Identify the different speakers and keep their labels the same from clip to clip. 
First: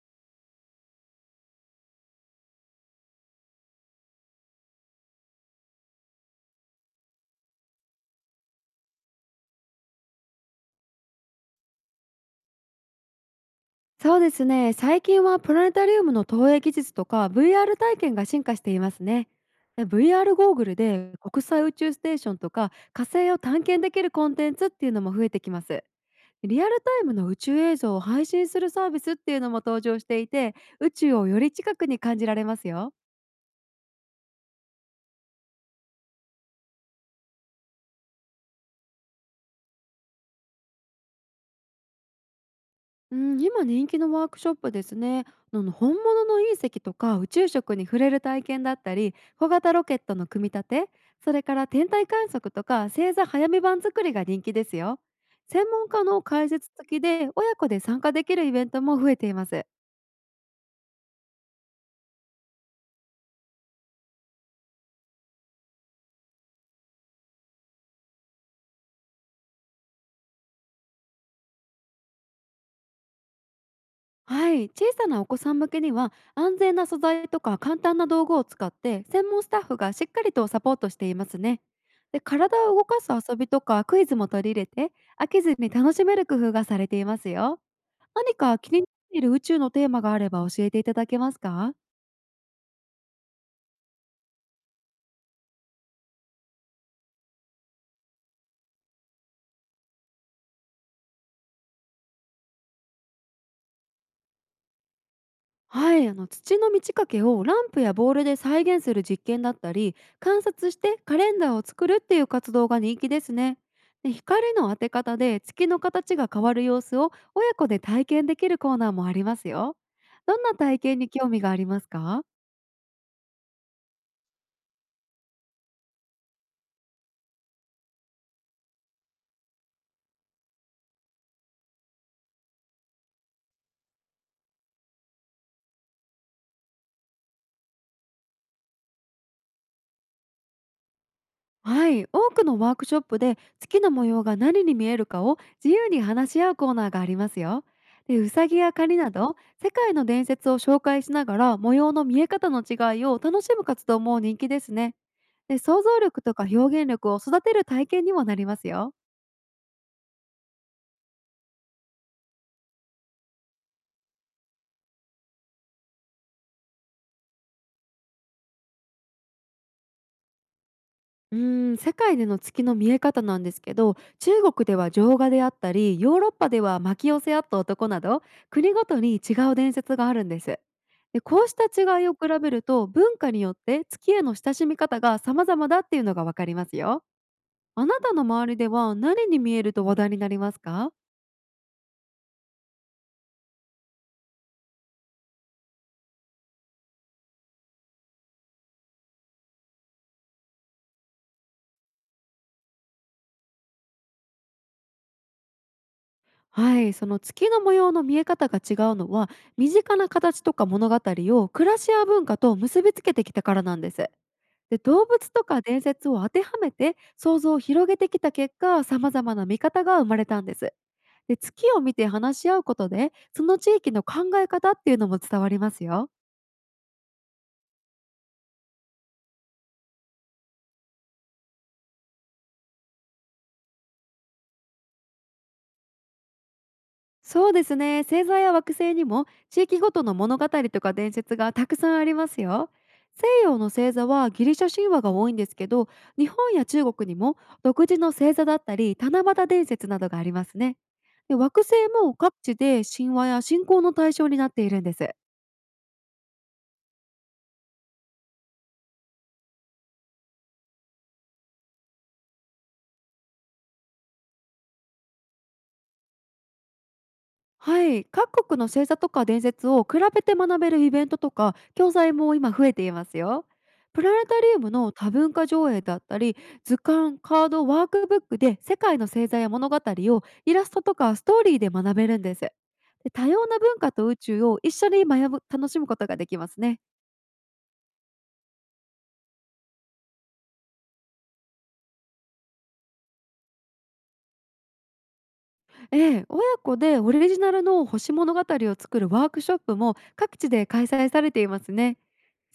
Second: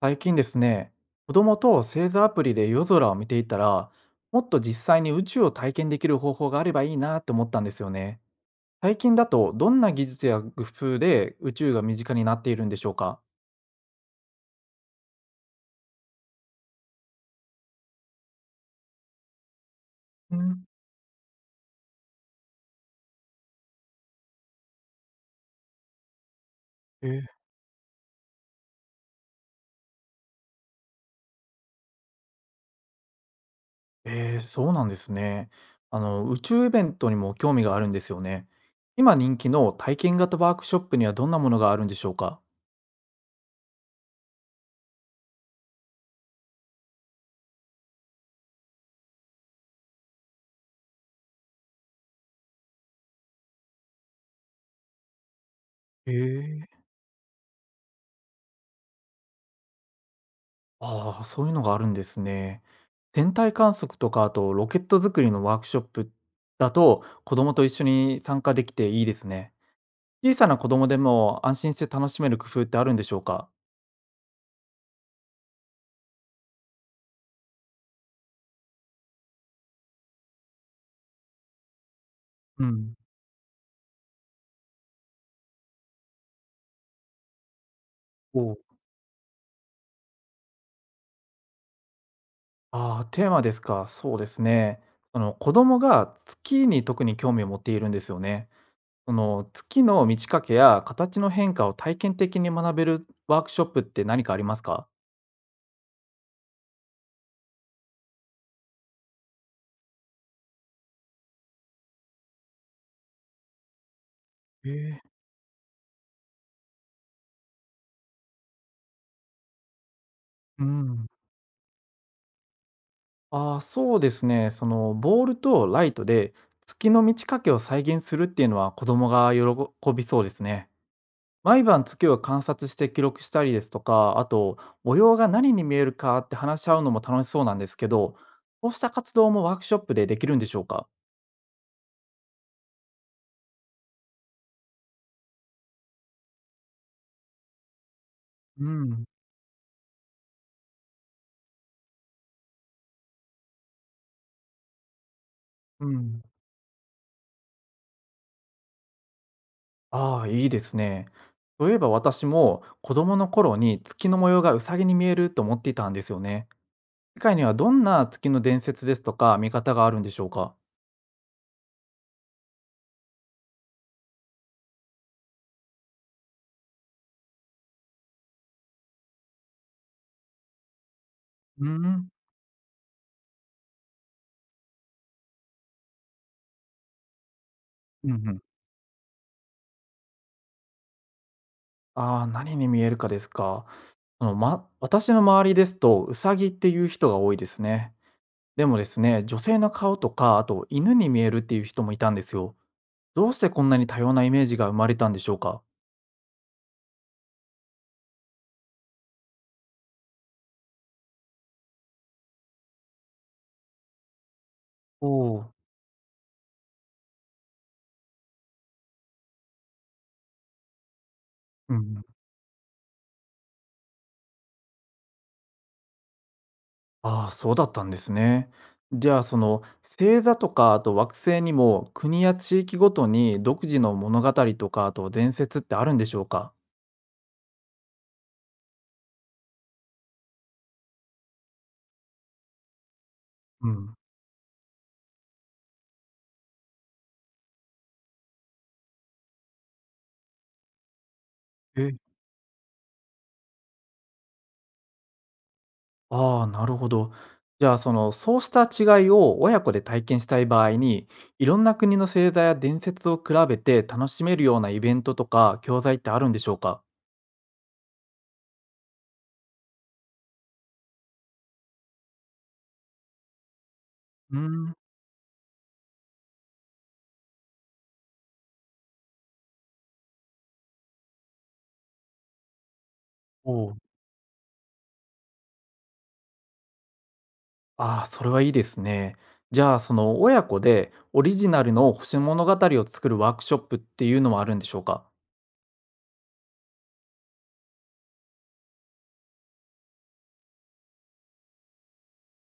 Speaker 1: 最近ですね、子供と星座アプリで夜空を見ていたら、もっと実際に宇宙を体験できる方法があればいいなって思ったんですよね。最近だと、どんな技術や工夫で宇宙が身近になっているんでしょうか？
Speaker 2: そうですね、最近はプラネタリウムの投影技術とか VR 体験が進化していますね。で VR
Speaker 1: う
Speaker 2: ゴー
Speaker 1: ん、
Speaker 2: グルで国際宇宙ステーションとか火星を探検できるコンテンツっていうのも増えてきます。リアルタイ
Speaker 1: え
Speaker 2: ムの
Speaker 1: ー
Speaker 2: 宇宙映像を配信するサービスっていうのも登場していて、宇宙をより近くに感じられますよ。
Speaker 1: えー、そうなんですね。あの、宇宙イベントにも興味があるんですよね。今人気の体験型ワークショップにはどんなものがあるんでしょうか？
Speaker 2: うん、今人気のワークショップですね。本物の隕石とか宇宙食に触れる体験だったり、小型ロケットの組み立て、それから天体観測とか星座早め版作りが人気ですよ。専門家
Speaker 1: へ
Speaker 2: の解
Speaker 1: え、
Speaker 2: 説付きで親子で参加できるイベントも増えています。
Speaker 1: ああ、そういうのがあるんですね。天体観測とか、あとロケット作りのワークショップだと、子供と一緒に参加できていいですね。小さな子供でも安心して楽しめる工夫ってあるんでしょうか？
Speaker 2: はい、小さなお子さん向けには安全な素材とか簡単な道具を使って専門スタッフがしっかりとサポートしていますね。で
Speaker 1: う
Speaker 2: 体を動
Speaker 1: ん。
Speaker 2: かす遊びとかクイズも取り入れて、飽きずに楽しめる工夫がされていますよ。何
Speaker 1: お
Speaker 2: か
Speaker 1: お。
Speaker 2: 気になっている宇宙のテーマがあれば教えていただけますか？
Speaker 1: ああ、テーマですか。そうですね。その子供が月に特に興味を持っているんですよね。その月の満ち欠けや形の変化を体験的に学べるワークショップって何かありますか？
Speaker 2: はい、土の満ち欠けをランプやボールで再現する実験だったり、観察してカレンダーを作るっていう活動が人気ですね。で光
Speaker 1: え
Speaker 2: の当て
Speaker 1: え。
Speaker 2: 方で月の形が変わる様子を親子で体験できるコーナーもありますよ。どんな
Speaker 1: う
Speaker 2: 体験
Speaker 1: ん。
Speaker 2: に興味がありますか？
Speaker 1: ああ、そうですね。そのボールとライトで月の満ち欠けを再現するっていうのは子供が喜びそうですね。毎晩月を観察して記録したりですとか、あと模様が何に見えるかって話し合うのも楽しそうなんですけど、こうした活動もワークショップでできるんでしょうか？
Speaker 2: はい、多くのワークショップで月の模様が何に見えるかを自由に話し合うコーナーがありますよ。でウサギ
Speaker 1: う
Speaker 2: やカニ
Speaker 1: ん、
Speaker 2: など世界の伝説を紹介しながら模様の見え方の違いを楽しむ活動も人気ですね。で想
Speaker 1: う
Speaker 2: 像
Speaker 1: ん。
Speaker 2: 力とか表現力を育てる体験にもなりますよ。
Speaker 1: ああ、いいですね。そういえば私も子供の頃に月の模様がうさぎに見えると思っていたんですよね。世界にはどんな月の伝説ですとか見方があるんでしょうか？
Speaker 2: 世界での月の見え方なんですけど、中国では浄化であったり、ヨーロッパでは巻き寄せ合った男など、国ごとに違う伝説があるんです。でこうした
Speaker 1: う
Speaker 2: 違
Speaker 1: ん
Speaker 2: いを比べると、文化によって月への親しみ方が様々だっていうのがわかりますよ。あな
Speaker 1: うん
Speaker 2: た
Speaker 1: う
Speaker 2: の
Speaker 1: ん。
Speaker 2: 周りでは何に見えると話題になりますか？
Speaker 1: ああ、何に見えるかですか。あの、ま私の周りですと、ウサギっていう人が多いですね。でもですね、女性の顔とか、あと犬に見えるっていう人もいたんですよ。どうしてこんなに多様なイメージが生まれたんでしょうか。
Speaker 2: はい、その月の模様の見え方が違うのは、身近な形とか物語を暮らしや文化と結びつけてきたからなんです。で動
Speaker 1: お
Speaker 2: 物と
Speaker 1: ー、
Speaker 2: か伝説を当てはめて想像を広げてきた結果、様々な見方が生まれたんです。で月
Speaker 1: うんう
Speaker 2: を見
Speaker 1: ん。
Speaker 2: て話し合うことで、その地域の考え方っていうのも伝わりますよ。
Speaker 1: ああ、そうだったんですね。じゃあ、その星座とか、あと惑星にも、国や地域ごとに独自の物語とか、あと伝説ってあるんでしょうか。
Speaker 2: そうですね、星座や惑星にも地域ごとの物語とか伝説がたくさんありますよ。西洋
Speaker 1: う
Speaker 2: の星
Speaker 1: ん。
Speaker 2: 座はギリシャ神話が多いんですけど、日本や中国にも独自の星座だったり七夕伝説などがありますね。で惑星も各地で神話や信仰の対象になっているんです。
Speaker 1: ああ、なるほど。じゃあ、その、そうした違いを親子で体験したい場合に、いろんな国の星座や伝説を比べて楽しめるようなイベントとか教材ってあるんでしょうか？
Speaker 2: はい、各国の星座とか伝説を比べて学べるイベントとか教材も今増えていますよ。プラネ
Speaker 1: うー
Speaker 2: タリウム
Speaker 1: ん、
Speaker 2: の多文化上映だったり、図鑑カードワークブックで世界の星座や物語をイラストとかストーリーで学べるんです。で多様
Speaker 1: お
Speaker 2: な
Speaker 1: お、
Speaker 2: 文化と宇宙を一緒に学ぶ楽しむことができますね。
Speaker 1: ああ、それはいいですね。じゃあ、その親子でオリジナルの星物語を作るワークショップっていうのもあるんでしょうか？
Speaker 2: ええ、親子でオリジナルの星物語を作るワークショップも各地で開催されていますね。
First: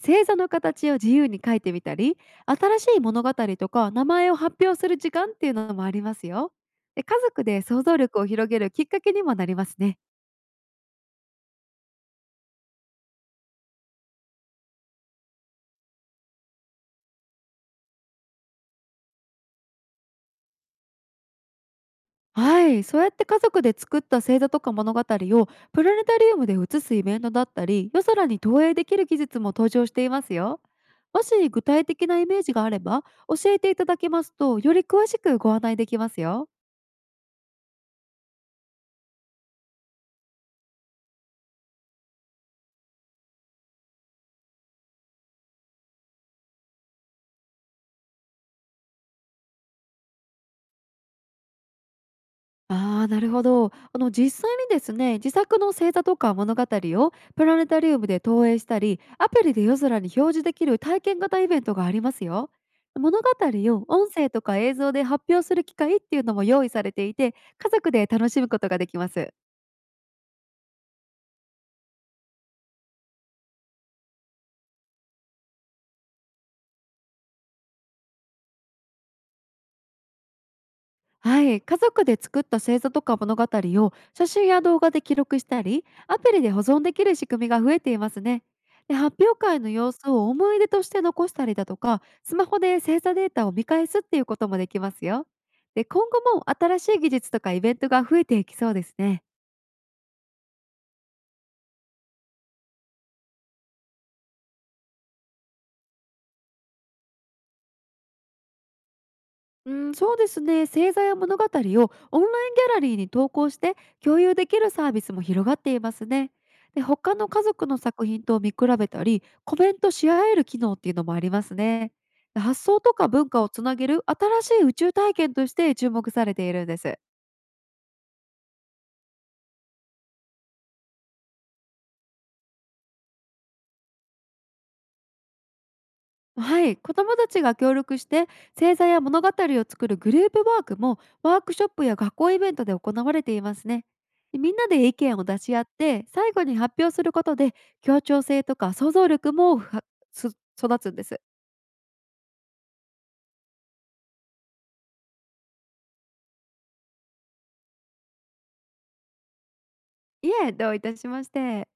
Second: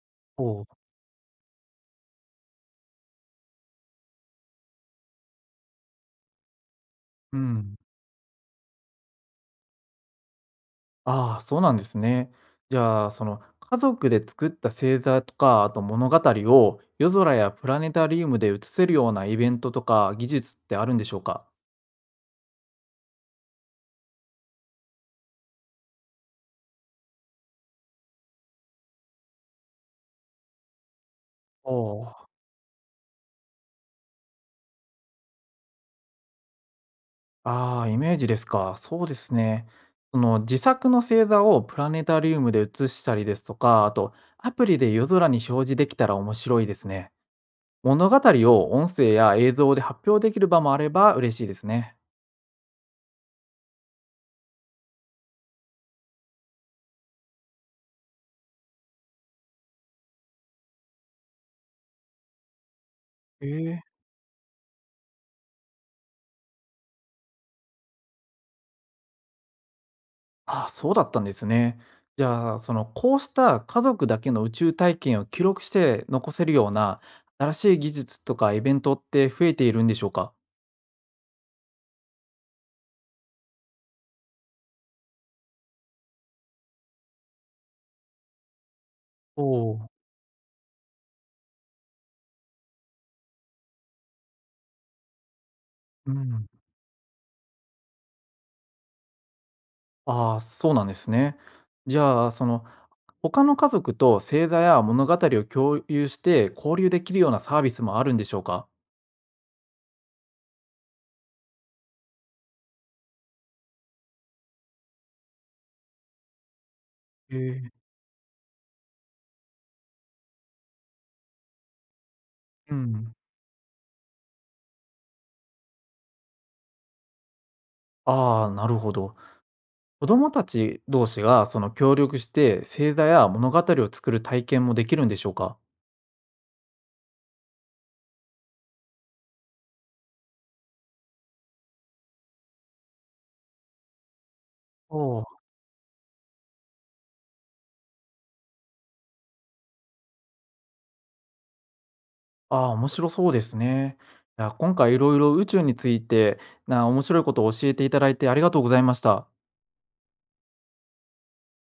Speaker 2: 星座の
Speaker 1: おう、
Speaker 2: 形を自由に書いてみたり、新しい物語とか名前を発表する時間っていうのもありますよ。で家
Speaker 1: う
Speaker 2: 族で
Speaker 1: ん。
Speaker 2: 想像力を広げるきっかけにもなりますね。
Speaker 1: ああ、そうなんですね。じゃあ、その家族で作った星座とか、あと物語を夜空やプラネタリウムで映せるようなイベントとか技術ってあるんでしょうか？
Speaker 2: はい、そうやって家族で作った星座とか物語をプラネタリウムで映すイベントだったり、夜空に投影できる技術も登場していますよ。もし具
Speaker 1: お
Speaker 2: 体的
Speaker 1: お、
Speaker 2: なイメージがあれば、教えていただけますとより詳しくご案内できますよ。
Speaker 1: ああ、イメージですか。そうですね。その自作の星座をプラネタリウムで映したりですとか、あとアプリで夜空に表示できたら面白いですね。物語を音声や映像で発表できる場もあれば嬉しいですね。
Speaker 2: ああ、なるほど。実際にですね、自作の星座とか物語をプラネタリウムで投影したり、アプリで夜空に表示できる体験型イベントがありますよ。物語
Speaker 1: へえ。
Speaker 2: を音声とか映像で発表する機会っていうのも用意されていて、家族で楽しむことができます。
Speaker 1: ああ、そうだったんですね。じゃあ、その、こうした家族だけの宇宙体験を記録して残せるような新しい技術とかイベントって増えているんでしょうか？
Speaker 2: はい、家族で作った星座とか物語を写真や動画で記録したり、アプリで保存できる仕組みが増えていますね。で発表
Speaker 1: お
Speaker 2: 会の
Speaker 1: お、
Speaker 2: 様子を思い出として残したりだとか、スマホで星座データを見返すっていうこともできますよ。で今
Speaker 1: う
Speaker 2: 後も
Speaker 1: ん。
Speaker 2: 新しい技術とかイベントが増えていきそうですね。
Speaker 1: ああ、そうなんですね。じゃあ、その、他の家族と星座や物語を共有して交流できるようなサービスもあるんでしょうか？
Speaker 2: うん、そうですね。星座や物語をオンラインギャラリーに投稿して共有できるサービスも広がっていますね。で、他の
Speaker 1: へ
Speaker 2: 家族
Speaker 1: え、
Speaker 2: の作品と見比べたり、コメントし合える機能っていうのもありますね。で発
Speaker 1: う
Speaker 2: 想とか
Speaker 1: ん。
Speaker 2: 文化をつなげる新しい宇宙体験として注目されているんです。
Speaker 1: ああ、なるほど。子供たち同士がその協力して星座や物語を作る体験もできるんでしょうか？
Speaker 2: はい、子どもたちが協力して星座や物語を作るグループワークもワークショップや学校イベントで行われていますね。でみんなで意見を出し合って最後に発表することで、協調性とか想像力もふはす育つんです。
Speaker 1: ああ、面白そうですね。いや、今回いろいろ宇宙について、面白いことを教えていただいてありがとうございました。
Speaker 2: いえ、どういたしまして。